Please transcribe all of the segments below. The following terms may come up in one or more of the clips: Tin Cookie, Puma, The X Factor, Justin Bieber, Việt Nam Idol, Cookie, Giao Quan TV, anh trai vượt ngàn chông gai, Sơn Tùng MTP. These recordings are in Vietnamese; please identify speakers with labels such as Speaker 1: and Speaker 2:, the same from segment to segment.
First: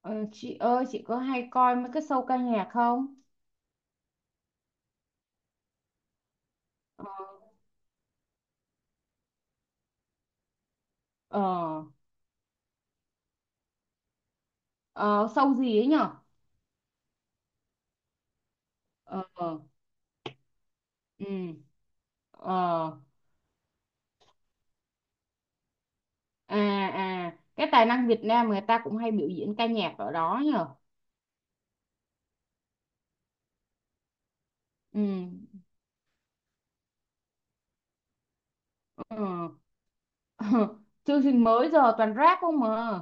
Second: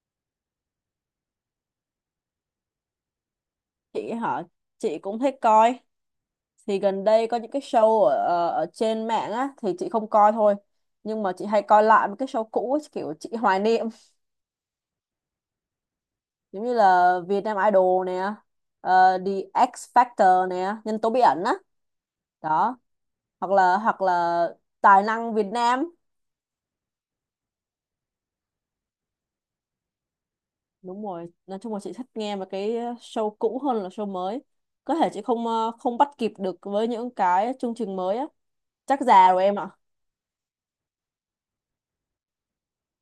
Speaker 1: Ờ, chị ơi chị có hay coi mấy cái show ca nhạc không?
Speaker 2: Chị hả? Chị cũng thích coi. Thì gần
Speaker 1: Ờ
Speaker 2: đây có những cái show ở ở ở trên mạng á thì chị không coi thôi, nhưng mà
Speaker 1: ờ
Speaker 2: chị hay coi lại một cái show cũ ấy, kiểu chị hoài niệm.
Speaker 1: ờ, Show gì ấy nhở?
Speaker 2: Giống như là Việt Nam Idol nè,
Speaker 1: Ờ
Speaker 2: The
Speaker 1: ờ,
Speaker 2: X Factor nè, nhân tố bí
Speaker 1: ừ
Speaker 2: ẩn á, đó.
Speaker 1: ờ
Speaker 2: Hoặc là tài năng Việt Nam.
Speaker 1: à cái tài năng Việt Nam người ta cũng hay biểu diễn ca nhạc ở đó nhở?
Speaker 2: Đúng rồi, nói chung là chị thích nghe mà cái show cũ hơn là show mới. Có
Speaker 1: Ừ
Speaker 2: thể chị không bắt kịp được với những cái chương trình mới á. Chắc già rồi
Speaker 1: ờ
Speaker 2: em ạ.
Speaker 1: chương trình mới giờ toàn rap không mà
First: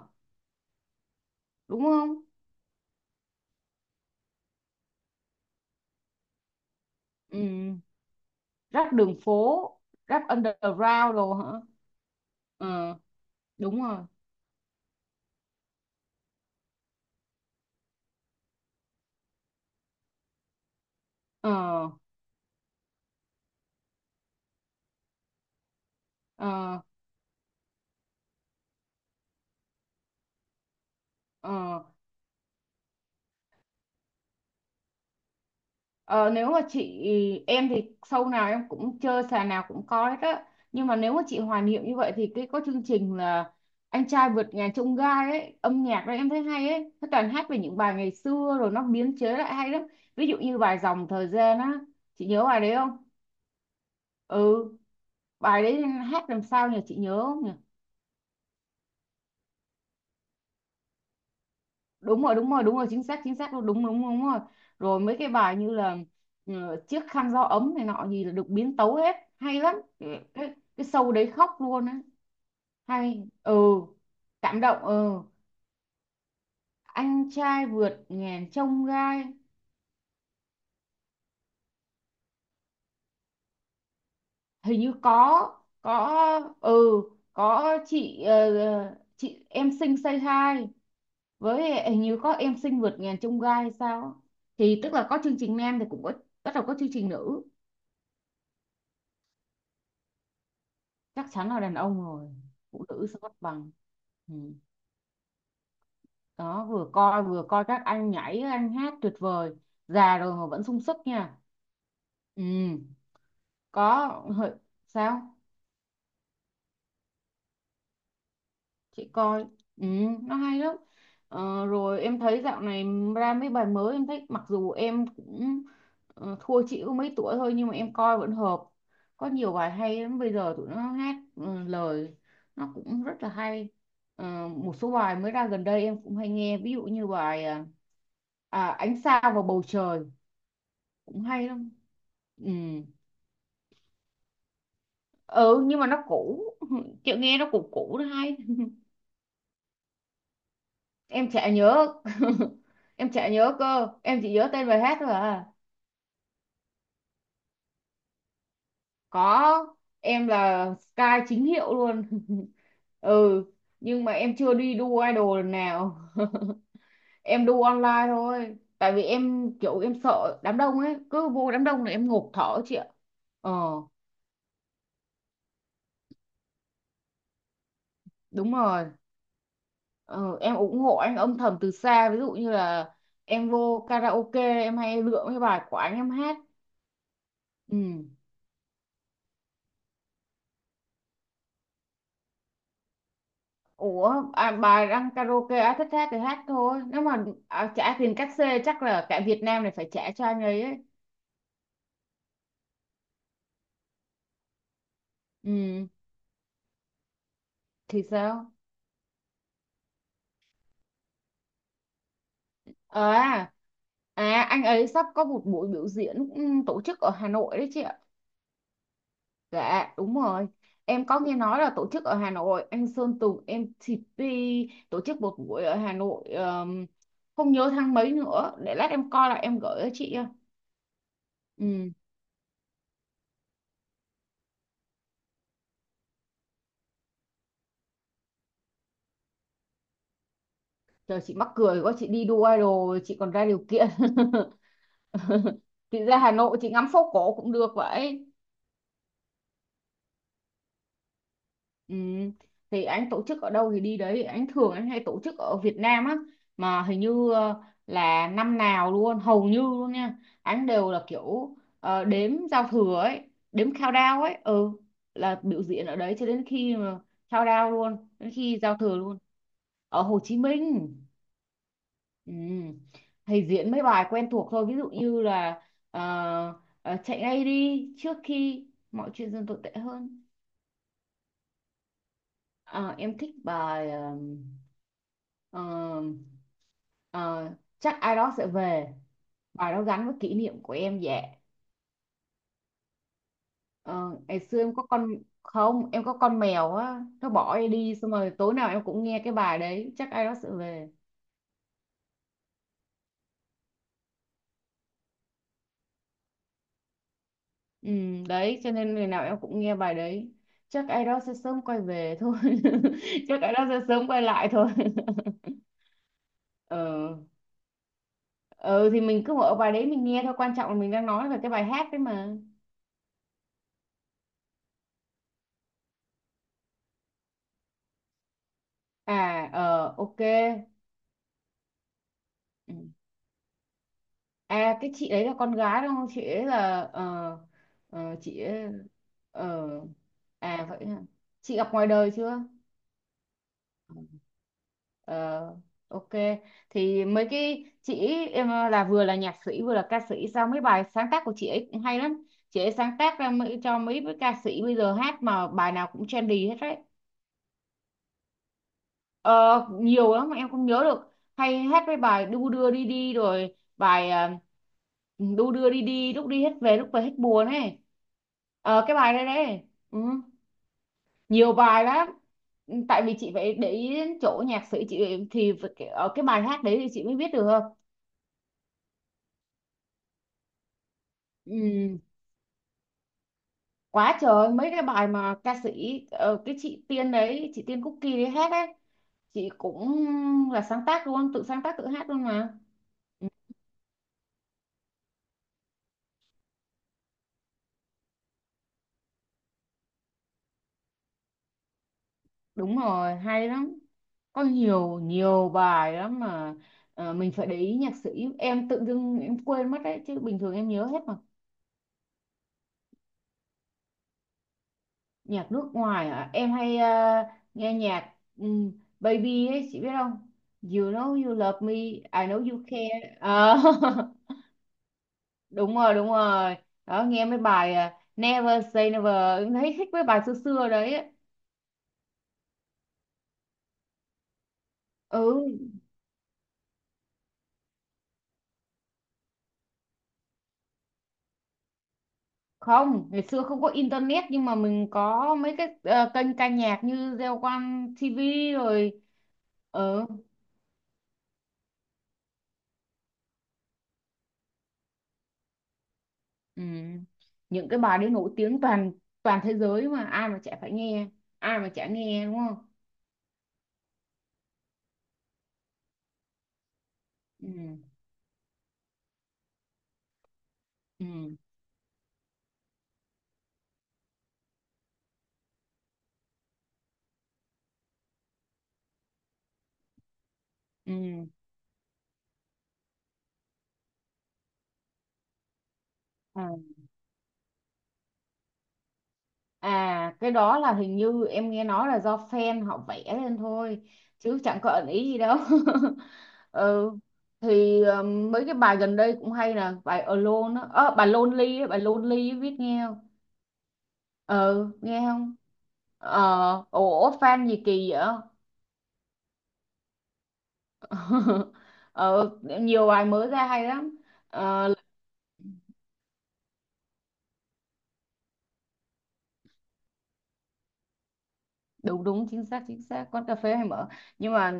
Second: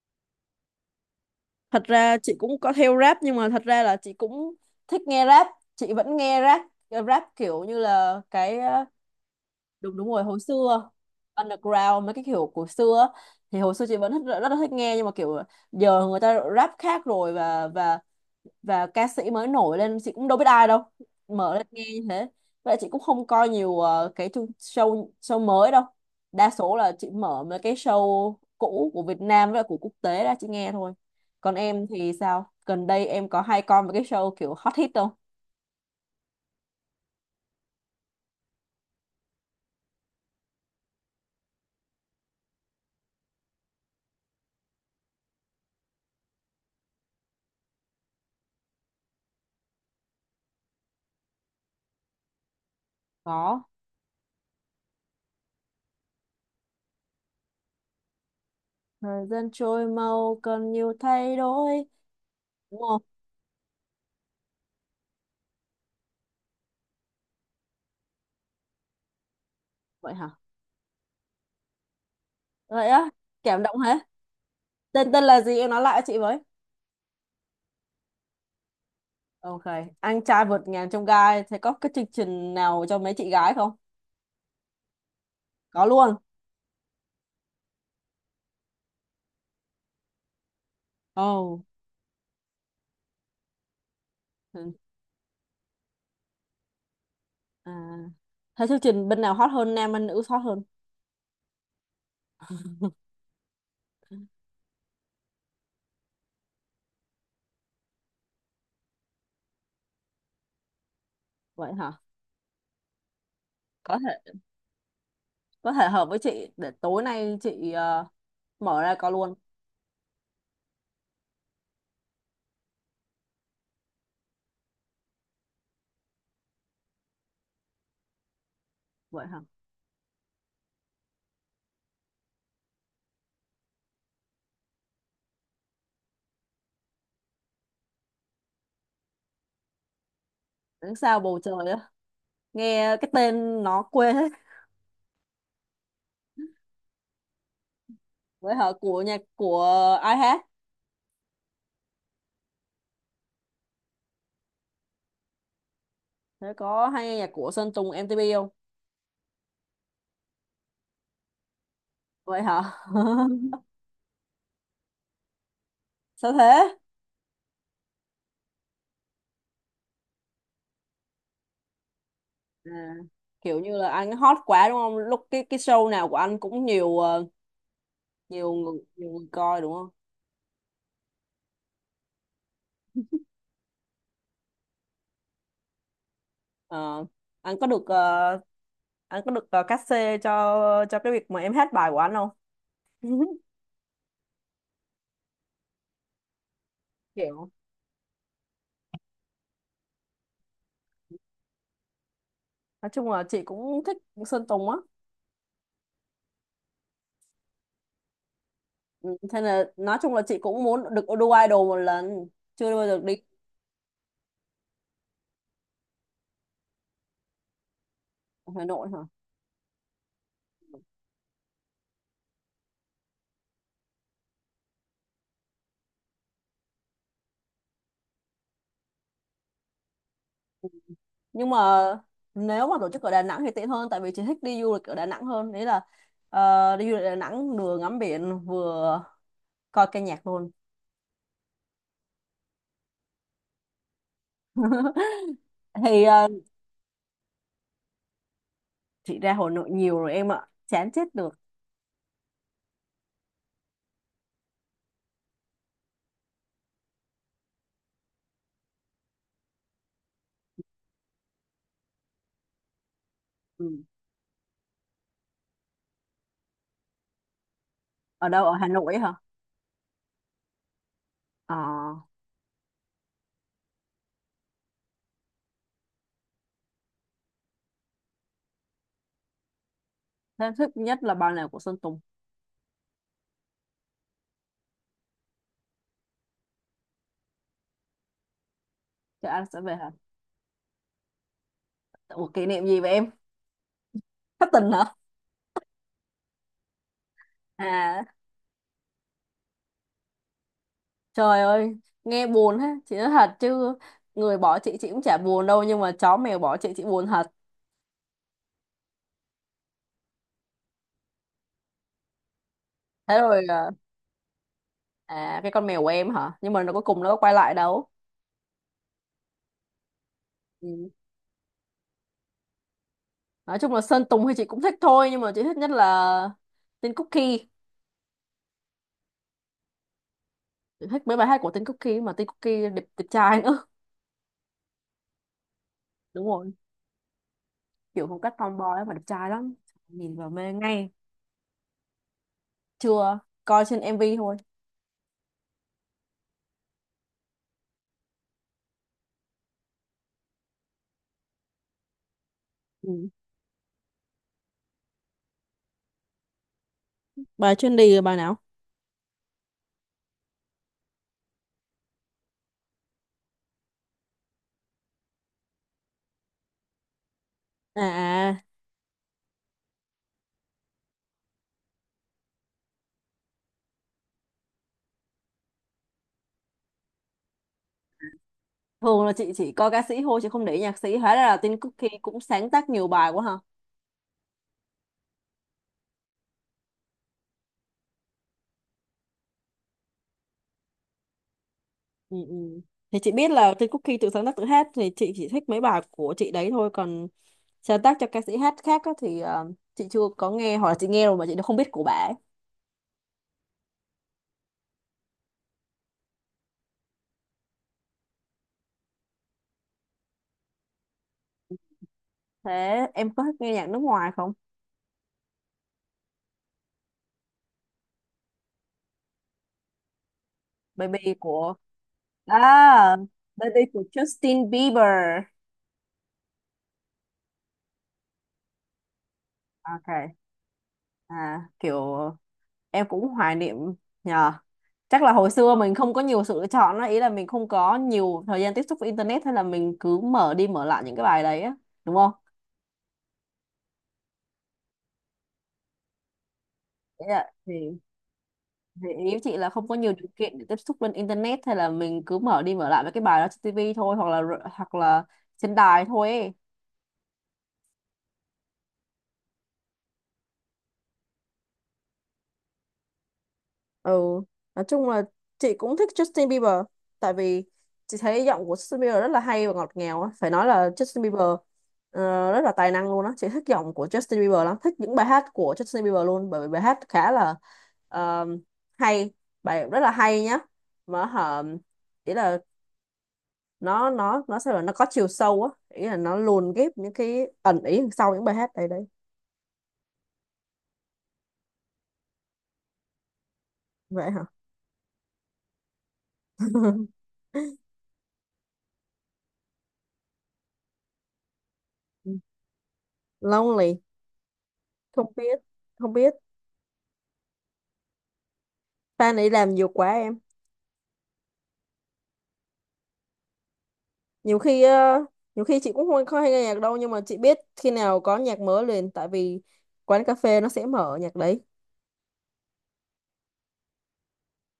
Speaker 2: Thật
Speaker 1: đúng
Speaker 2: ra
Speaker 1: không?
Speaker 2: chị cũng có theo rap, nhưng mà thật ra là chị cũng thích nghe rap, chị vẫn nghe rap. Rap kiểu như
Speaker 1: Ừ,
Speaker 2: là cái,
Speaker 1: rap đường phố,
Speaker 2: đúng, đúng rồi
Speaker 1: rap
Speaker 2: hồi xưa.
Speaker 1: underground đồ hả?
Speaker 2: Underground, mấy cái kiểu của
Speaker 1: Ờ,
Speaker 2: xưa á, thì hồi
Speaker 1: đúng
Speaker 2: xưa chị
Speaker 1: rồi.
Speaker 2: vẫn rất, rất là thích nghe nhưng mà kiểu giờ người ta rap khác rồi, và ca sĩ mới nổi lên chị cũng đâu biết ai đâu,
Speaker 1: Ờ
Speaker 2: mở lên nghe như thế. Vậy chị cũng không coi nhiều ờ, cái chương- show show mới đâu. Đa số
Speaker 1: ờ
Speaker 2: là chị mở mấy cái show cũ của Việt Nam với lại của quốc tế ra chị nghe thôi. Còn
Speaker 1: ờ
Speaker 2: em thì sao, gần đây em có hay coi mấy cái show kiểu hot hit không?
Speaker 1: Ờ, nếu mà chị Em thì show nào em cũng chơi, sàn nào cũng có hết á. Nhưng mà nếu mà chị hoài niệm như vậy thì cái có chương trình là anh trai vượt ngàn chông gai ấy, âm nhạc đó em thấy hay ấy, nó toàn hát về những bài ngày xưa rồi nó biến chế lại hay lắm. Ví dụ như bài dòng thời gian á, chị nhớ bài đấy không?
Speaker 2: Có.
Speaker 1: Ừ, bài đấy hát làm sao nhỉ, chị nhớ không nhỉ?
Speaker 2: Thời gian trôi mau cần nhiều thay đổi.
Speaker 1: Đúng rồi đúng rồi đúng
Speaker 2: Đúng.
Speaker 1: rồi, chính xác chính xác, đúng đúng đúng, đúng rồi. Rồi mấy cái bài như là ừ, chiếc khăn gió ấm này nọ gì là được biến tấu hết, hay lắm cái
Speaker 2: Vậy hả?
Speaker 1: cái show đấy, khóc luôn á.
Speaker 2: Vậy á?
Speaker 1: Hay. Ừ,
Speaker 2: Cảm động hả?
Speaker 1: cảm động. Ừ,
Speaker 2: Tên tên là gì em nói lại cho chị với.
Speaker 1: anh trai vượt ngàn chông gai.
Speaker 2: Ok, anh trai vượt ngàn chông gai. Thế có cái chương trình nào cho mấy chị gái không?
Speaker 1: Hình như có.
Speaker 2: Có luôn.
Speaker 1: Có. Ừ, có chị. Ờ, chị em xinh say hi,
Speaker 2: Ồ.
Speaker 1: với hình như có em xinh vượt ngàn chông gai hay sao á.
Speaker 2: Ừ.
Speaker 1: Thì tức là có chương trình nam thì cũng có, bắt đầu có chương trình nữ.
Speaker 2: À, thế chương trình bên nào hot hơn, nam hay nữ hot hơn?
Speaker 1: Chắc chắn là đàn ông rồi, phụ nữ sẽ mất bằng. Ừ. Đó, vừa coi các anh nhảy anh hát tuyệt vời, già rồi mà vẫn sung sức nha.
Speaker 2: Vậy hả?
Speaker 1: Ừ.
Speaker 2: có
Speaker 1: Có.
Speaker 2: thể
Speaker 1: hợi- Sao?
Speaker 2: có thể hợp với chị, để tối nay chị mở ra có
Speaker 1: Chị
Speaker 2: luôn.
Speaker 1: coi. Ừ, nó hay lắm. Ờ, rồi em thấy dạo này ra mấy bài mới em thích, mặc dù em cũng thua chị có mấy tuổi thôi nhưng mà em coi vẫn hợp.
Speaker 2: Vậy
Speaker 1: Có
Speaker 2: hả?
Speaker 1: nhiều bài hay lắm, bây giờ tụi nó hát lời nó cũng rất là hay. Ờ, một số bài mới ra gần đây em cũng hay nghe, ví dụ như bài ánh sao vào bầu trời,
Speaker 2: Đứng sao
Speaker 1: cũng
Speaker 2: bầu
Speaker 1: hay
Speaker 2: trời
Speaker 1: lắm.
Speaker 2: á?
Speaker 1: Ừ.
Speaker 2: Nghe cái tên nó quê hết.
Speaker 1: Ừ, nhưng mà nó cũ. Chị nghe nó cũ cũ nó hay.
Speaker 2: Vậy hả? Nhạc của ai hát?
Speaker 1: Em chả nhớ. Em chả nhớ cơ, em chỉ nhớ tên bài hát thôi à.
Speaker 2: Thế có hay nghe nhạc của Sơn Tùng MTP không?
Speaker 1: Có, em là Sky chính hiệu luôn.
Speaker 2: Vậy hả?
Speaker 1: Ừ, nhưng mà em chưa đi đu idol lần nào.
Speaker 2: sao thế?
Speaker 1: Em đu online thôi tại vì em kiểu em sợ đám đông ấy, cứ vô đám đông là em ngộp thở chị ạ.
Speaker 2: À,
Speaker 1: Ờ,
Speaker 2: kiểu như là anh hot quá đúng không? Lúc cái show nào của anh cũng nhiều ờ, nhiều
Speaker 1: đúng
Speaker 2: người,
Speaker 1: rồi.
Speaker 2: nhiều người coi đúng không?
Speaker 1: Ờ, em ủng hộ anh âm thầm từ xa, ví dụ như là em vô karaoke em hay lựa cái bài của anh em hát.
Speaker 2: Ờ, anh có được
Speaker 1: Ừ.
Speaker 2: ờ, anh có được cát xê cho cái việc mà em hát bài của anh không?
Speaker 1: Ủa, bà đang karaoke á, thích hát thì hát thôi. Nếu mà
Speaker 2: Kiểu
Speaker 1: trả tiền cát xê chắc là cả Việt Nam này phải trả cho anh ấy ấy.
Speaker 2: nói chung là chị cũng thích Sơn Tùng á.
Speaker 1: Ừ, thì sao?
Speaker 2: Ừ, thế là nói chung là chị cũng muốn được đu idol một lần, chưa bao giờ đi.
Speaker 1: À, anh ấy sắp có một buổi biểu diễn, tổ chức ở Hà Nội đấy chị ạ.
Speaker 2: Hà Nội hả?
Speaker 1: Dạ, đúng rồi. Em có nghe nói là tổ chức ở Hà Nội, anh Sơn Tùng em MTP tổ chức một buổi ở Hà Nội, không nhớ tháng mấy nữa. Để lát em coi là em gửi cho chị.
Speaker 2: Nhưng mà
Speaker 1: Ừ,
Speaker 2: nếu mà tổ chức ở Đà Nẵng thì tiện hơn, tại vì chị thích đi du lịch ở Đà Nẵng hơn. Đấy là đi du lịch Đà Nẵng vừa ngắm biển vừa coi ca nhạc luôn.
Speaker 1: trời chị mắc cười quá, chị đi đu idol chị còn ra điều kiện. Chị
Speaker 2: Thì
Speaker 1: ra Hà Nội chị ngắm phố cổ cũng được vậy.
Speaker 2: chị ra Hà Nội nhiều rồi em ạ, chán chết được.
Speaker 1: Ừ. Thì anh tổ chức ở đâu thì đi đấy, anh hay tổ chức ở Việt Nam á, mà hình như là năm nào luôn, hầu như luôn nha, anh đều là kiểu đếm giao thừa ấy,
Speaker 2: Ừ.
Speaker 1: đếm countdown ấy. Ừ, là biểu diễn ở đấy cho đến khi mà countdown luôn,
Speaker 2: Ở
Speaker 1: đến
Speaker 2: đâu, ở
Speaker 1: khi
Speaker 2: Hà
Speaker 1: giao thừa
Speaker 2: Nội hả?
Speaker 1: luôn. Ở Hồ Chí Minh.
Speaker 2: ờ
Speaker 1: Ừ. Thì diễn mấy bài quen thuộc thôi, ví dụ như là ờ, chạy ngay đi trước khi mọi chuyện dần tồi tệ hơn.
Speaker 2: em thích nhất là bài nào của Sơn Tùng?
Speaker 1: Ờ, em thích bài ờm, ờ, chắc ai đó sẽ về,
Speaker 2: Trời, anh sẽ
Speaker 1: bài
Speaker 2: về
Speaker 1: đó
Speaker 2: hả?
Speaker 1: gắn với kỷ niệm của em dạ.
Speaker 2: Ủa, kỷ niệm gì vậy em?
Speaker 1: Ờ, ngày
Speaker 2: Thất
Speaker 1: xưa
Speaker 2: tình
Speaker 1: em có
Speaker 2: hả?
Speaker 1: con. Không, em có con mèo á, nó bỏ em đi,
Speaker 2: À,
Speaker 1: xong rồi tối nào em cũng nghe cái bài đấy, chắc ai đó sẽ về.
Speaker 2: trời ơi, nghe buồn ha. Chị nói thật chứ, người bỏ chị cũng chả buồn đâu nhưng mà chó mèo bỏ chị buồn thật.
Speaker 1: Ừ, đấy cho nên ngày nào em cũng nghe bài đấy, chắc ai đó sẽ sớm quay về thôi.
Speaker 2: Thế rồi
Speaker 1: Chắc ai đó sẽ sớm quay lại thôi.
Speaker 2: à, cái con mèo của em hả, nhưng mà nó cuối cùng nó có
Speaker 1: Ờ,
Speaker 2: quay lại đâu.
Speaker 1: ừ, thì mình cứ mở bài đấy mình nghe thôi, quan trọng là
Speaker 2: Ừ.
Speaker 1: mình đang nói về cái bài hát đấy mà.
Speaker 2: Nói chung là Sơn Tùng thì chị cũng thích thôi nhưng mà chị thích nhất là tên Cookie.
Speaker 1: À, ờ, ok.
Speaker 2: Thích mấy bài hát của Tin Cookie mà Tin Cookie
Speaker 1: Ừ.
Speaker 2: đẹp, đẹp trai nữa.
Speaker 1: À cái chị ấy là con gái đúng không? Chị
Speaker 2: Đúng
Speaker 1: ấy
Speaker 2: rồi,
Speaker 1: là
Speaker 2: kiểu phong cách
Speaker 1: chị
Speaker 2: tomboy
Speaker 1: ấy
Speaker 2: ấy mà đẹp trai lắm,
Speaker 1: ờ,
Speaker 2: nhìn vào mê
Speaker 1: à vậy
Speaker 2: ngay.
Speaker 1: hả? Chị gặp ngoài đời chưa?
Speaker 2: Chưa, coi trên
Speaker 1: Ừ.
Speaker 2: MV thôi.
Speaker 1: Ờ, ok, thì mấy cái chị ấy, em là vừa là nhạc sĩ vừa là ca sĩ, sao mấy bài sáng tác của chị ấy cũng hay lắm. Chị ấy sáng
Speaker 2: Ừ.
Speaker 1: tác ra mấy, cho mấy cái ca sĩ bây giờ hát mà bài nào cũng trendy hết đấy.
Speaker 2: Bài chuyên đi là bài nào?
Speaker 1: Ờ, nhiều lắm mà em không nhớ được, hay hát mấy bài đu đưa đi đi, rồi bài đu đưa đi đi lúc đi hết về lúc về hết buồn ấy.
Speaker 2: À. À,
Speaker 1: Ờ, cái bài đây đấy đấy. Ừ, nhiều bài lắm. Ừ, tại vì chị phải để ý đến chỗ nhạc sĩ chị thì phải ở cái bài hát đấy thì chị mới biết được.
Speaker 2: thường là chị chỉ coi ca sĩ thôi chị không để ý nhạc sĩ, hóa ra là Tin Cookie
Speaker 1: Ừ.
Speaker 2: cũng sáng tác nhiều bài quá hả?
Speaker 1: Quá trời mấy cái bài mà ca sĩ cái chị Tiên đấy, chị Tiên Cookie đấy hát ấy, chị cũng là sáng tác luôn, tự sáng tác tự hát
Speaker 2: Ừ,
Speaker 1: luôn mà.
Speaker 2: ừ. Thì chị
Speaker 1: Ừ,
Speaker 2: biết là Tin Cookie tự sáng tác tự hát thì chị chỉ thích mấy bài của chị đấy thôi, còn sáng tác cho ca sĩ hát khác á, thì chị chưa có nghe hoặc là chị nghe rồi mà chị đã không biết của bà ấy.
Speaker 1: đúng rồi hay lắm, có nhiều nhiều bài lắm mà. Ờ, mình phải để ý nhạc sĩ, em tự dưng em quên mất đấy chứ bình thường em nhớ hết mà.
Speaker 2: Thế em có thích nghe nhạc nước ngoài không?
Speaker 1: Nhạc nước ngoài hả, em hay nghe nhạc Baby ấy chị biết không, You
Speaker 2: Baby
Speaker 1: know you
Speaker 2: của
Speaker 1: love me, I know you
Speaker 2: à,
Speaker 1: care. Ờ,
Speaker 2: birthday của Justin Bieber.
Speaker 1: đúng rồi đúng rồi, đó nghe mấy bài Never say never, em thấy
Speaker 2: Ok.
Speaker 1: thích mấy bài xưa xưa đấy ấy.
Speaker 2: À, kiểu em cũng hoài niệm, nhờ. Chắc là
Speaker 1: Ừ,
Speaker 2: hồi xưa mình không có nhiều sự lựa chọn á, ý là mình không có nhiều thời gian tiếp xúc với internet, hay là mình cứ mở đi mở lại những cái bài đấy á, đúng không?
Speaker 1: không, ngày xưa không có internet nhưng mà mình có mấy cái kênh ca nhạc
Speaker 2: Ý
Speaker 1: như
Speaker 2: là-
Speaker 1: Giao
Speaker 2: thì,
Speaker 1: Quan TV
Speaker 2: thì
Speaker 1: rồi.
Speaker 2: ý chị là không có nhiều điều
Speaker 1: Ờ,
Speaker 2: kiện để tiếp xúc lên internet, hay là mình cứ mở đi mở lại mấy cái bài đó trên TV thôi, hoặc là trên đài thôi ấy.
Speaker 1: ừ. Những cái bài đấy nổi tiếng toàn toàn thế giới mà, ai mà chả phải nghe, ai mà chả nghe đúng không?
Speaker 2: Ừ. Nói chung là chị cũng thích Justin Bieber, tại vì
Speaker 1: Ừ
Speaker 2: chị thấy giọng của Justin Bieber rất là hay và ngọt ngào á, phải nói là Justin Bieber
Speaker 1: ừ
Speaker 2: rất là tài năng luôn á. Chị thích giọng của Justin Bieber lắm, thích những bài hát của Justin Bieber luôn, bởi vì bài hát khá là ờ, hay, bài rất là hay nhá. Mà
Speaker 1: ừ.
Speaker 2: hả, ý là nó sao là nó có chiều sâu á, ý là nó
Speaker 1: À,
Speaker 2: luồn ghép những cái ẩn ý đằng sau những bài hát đấy đấy.
Speaker 1: à cái đó là hình như em nghe nói là do fan họ vẽ lên thôi,
Speaker 2: Vậy hả?
Speaker 1: chứ chẳng có ẩn ý gì đâu. Ừ, thì mấy cái bài gần đây cũng hay nè, bài Alone á. Ờ, bài Lonely á, biết nghe không?
Speaker 2: lonely,
Speaker 1: Ừ, nghe
Speaker 2: không
Speaker 1: không?
Speaker 2: biết, không biết.
Speaker 1: Ờ, ủa fan gì kỳ vậy.
Speaker 2: Fan ấy làm nhiều quá em.
Speaker 1: Ờ, nhiều bài mới ra hay lắm.
Speaker 2: nhiều khi
Speaker 1: Ờ,
Speaker 2: ờ, Nhiều khi chị cũng không không hay nghe nhạc đâu, nhưng mà chị biết khi nào có nhạc mới liền, tại vì quán cà phê nó sẽ mở nhạc đấy.
Speaker 1: đúng đúng chính xác chính xác, quán cà phê hay mở. Nhưng mà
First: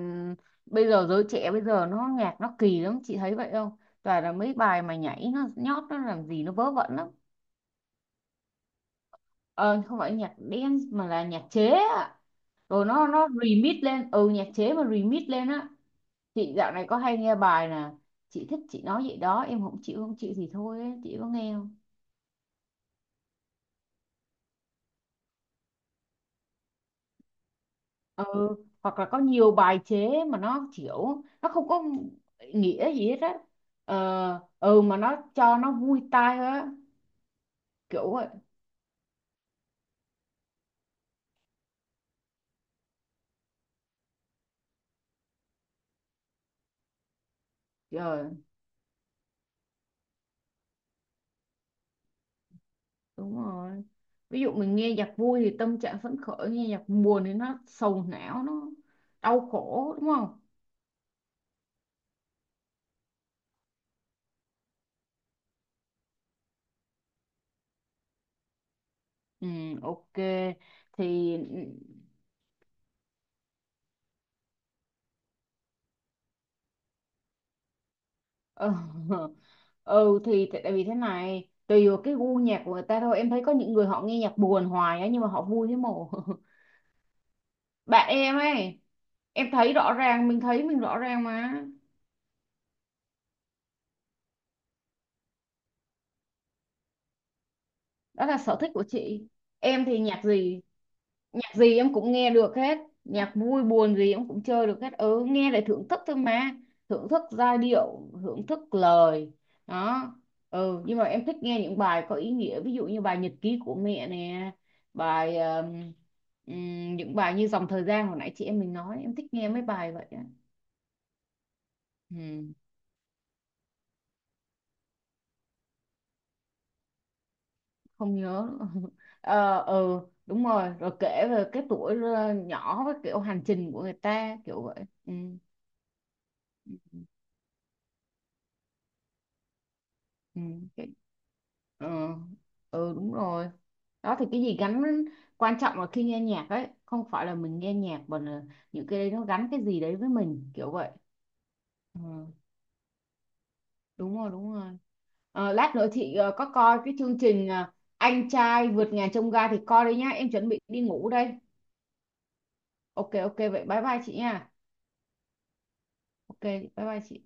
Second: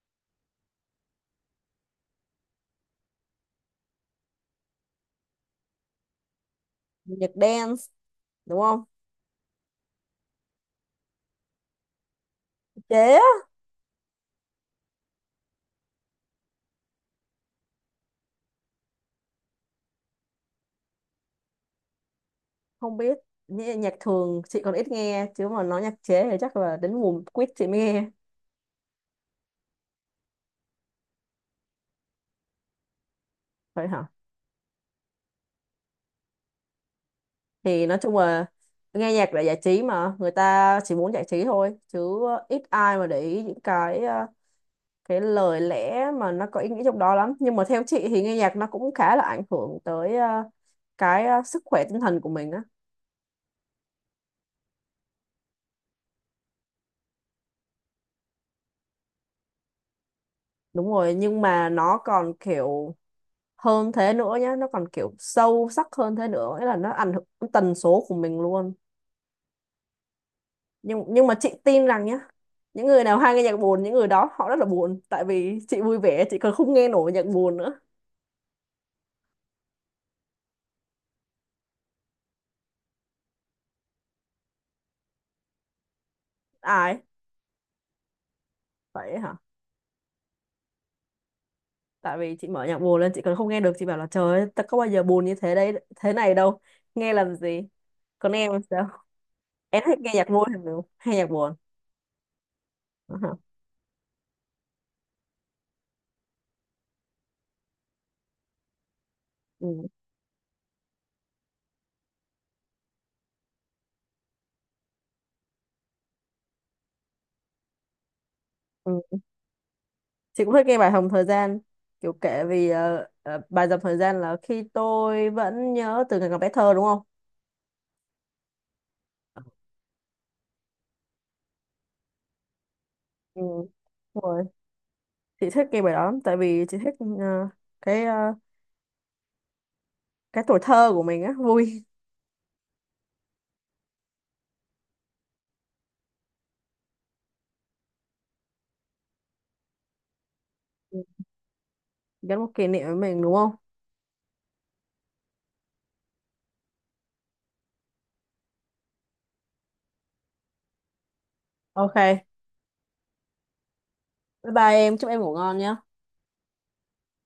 Speaker 1: bây giờ giới trẻ bây giờ nó nhạc nó kỳ lắm, chị thấy vậy không? Toàn là mấy bài mà nhảy nó nhót nó làm gì nó vớ vẩn lắm.
Speaker 2: Nhạc dance đúng không?
Speaker 1: Ờ, không phải nhạc dance mà là nhạc chế ạ, rồi
Speaker 2: Chế
Speaker 1: nó
Speaker 2: á?
Speaker 1: remix lên. Ừ, nhạc chế mà remix lên á. Chị dạo này có hay nghe bài nè, chị thích chị nói vậy đó, em không chịu không chịu thì thôi ấy. Chị có nghe.
Speaker 2: Không biết. Nhạc thường chị còn ít nghe, chứ mà nói nhạc chế thì chắc là đến mùa quýt chị mới nghe.
Speaker 1: Ừ, hoặc là có nhiều bài chế mà nó kiểu nó không có nghĩa gì hết á.
Speaker 2: Vậy hả?
Speaker 1: Ờ ừ, mà nó cho nó vui tai thôi á,
Speaker 2: Thì nói
Speaker 1: kiểu
Speaker 2: chung
Speaker 1: vậy.
Speaker 2: là nghe nhạc là giải trí, mà người ta chỉ muốn giải trí thôi chứ ít ai mà để ý những cái lời lẽ mà nó có ý nghĩa trong đó lắm. Nhưng mà theo chị thì
Speaker 1: Trời,
Speaker 2: nghe nhạc nó cũng khá là ảnh hưởng tới sức khỏe tinh thần của mình á.
Speaker 1: đúng rồi, ví dụ mình nghe nhạc vui thì tâm trạng phấn khởi, nghe nhạc buồn thì nó sầu não nó đau khổ đúng không?
Speaker 2: Đúng rồi, nhưng mà nó còn kiểu hơn thế nữa nhá, nó còn kiểu sâu sắc hơn thế nữa, nghĩa là nó ảnh hưởng đến tần số của mình luôn.
Speaker 1: Ừ, ok,
Speaker 2: Nhưng mà
Speaker 1: thì
Speaker 2: chị tin rằng nhá, những người nào hay nghe nhạc buồn những người đó họ rất là buồn, tại vì chị vui vẻ chị còn không nghe nổi nhạc buồn nữa.
Speaker 1: ừ, ừ thì tại tại vì thế này, tùy vào cái gu nhạc của người ta thôi, em thấy có những người họ nghe nhạc buồn hoài á nhưng mà họ vui thế mồ.
Speaker 2: Ai?
Speaker 1: Bạn em ấy.
Speaker 2: Vậy hả?
Speaker 1: Em thấy rõ ràng mình thấy, mình rõ ràng mà.
Speaker 2: Tại vì chị mở nhạc buồn lên chị còn không nghe được, chị bảo là trời ơi ta có bao giờ buồn như thế đấy thế này đâu, nghe làm gì.
Speaker 1: Đó
Speaker 2: Còn
Speaker 1: là
Speaker 2: em
Speaker 1: sở
Speaker 2: làm
Speaker 1: thích của
Speaker 2: sao,
Speaker 1: chị.
Speaker 2: em
Speaker 1: Em thì
Speaker 2: thích nghe
Speaker 1: nhạc
Speaker 2: nhạc vui
Speaker 1: gì,
Speaker 2: hay nhạc
Speaker 1: nhạc
Speaker 2: buồn?
Speaker 1: gì em cũng nghe được hết,
Speaker 2: Ờ hả?
Speaker 1: nhạc vui buồn gì em cũng chơi được hết, ừ nghe để thưởng thức thôi mà, thưởng thức giai điệu thưởng thức lời.
Speaker 2: Ừ.
Speaker 1: Đó. Ừ, nhưng mà em thích nghe những bài có ý nghĩa, ví dụ như bài nhật ký của mẹ nè, bài những bài như dòng thời gian hồi nãy chị em mình
Speaker 2: Ừ.
Speaker 1: nói, em thích nghe mấy bài vậy á.
Speaker 2: Chị cũng thích nghe bài Hồng Thời Gian, kiểu kể
Speaker 1: Ừ.
Speaker 2: vì bài Dòng Thời Gian là khi tôi vẫn nhớ từ ngày còn bé thơ đúng không.
Speaker 1: Không nhớ nữa. ờ ừ Đúng rồi, rồi kể về cái tuổi nhỏ với kiểu
Speaker 2: Ừ.
Speaker 1: hành trình của người
Speaker 2: Đúng
Speaker 1: ta
Speaker 2: rồi,
Speaker 1: kiểu vậy. Ừ
Speaker 2: chị thích nghe bài đó lắm, tại vì chị
Speaker 1: ừ
Speaker 2: thích ờ, cái ờ,
Speaker 1: ừ,
Speaker 2: cái tuổi
Speaker 1: cái,
Speaker 2: thơ của mình á, vui.
Speaker 1: ờ, ừ Đúng rồi. Đó thì cái gì gắn, quan trọng là khi nghe nhạc ấy không phải là mình nghe nhạc mà là những cái đấy nó gắn cái gì đấy với mình kiểu vậy.
Speaker 2: Ừ.
Speaker 1: Ừ,
Speaker 2: Gắn một kỷ niệm với mình đúng không?
Speaker 1: đúng rồi đúng rồi. Ờ, lát nữa chị có coi cái chương trình anh trai vượt ngàn chông gai thì coi đi nhá, em chuẩn bị đi ngủ đây.
Speaker 2: Ok,
Speaker 1: Ok ok, vậy bye bye chị nha.
Speaker 2: bye bye em, chúc em ngủ ngon nhé.
Speaker 1: Ok, bye bye chị.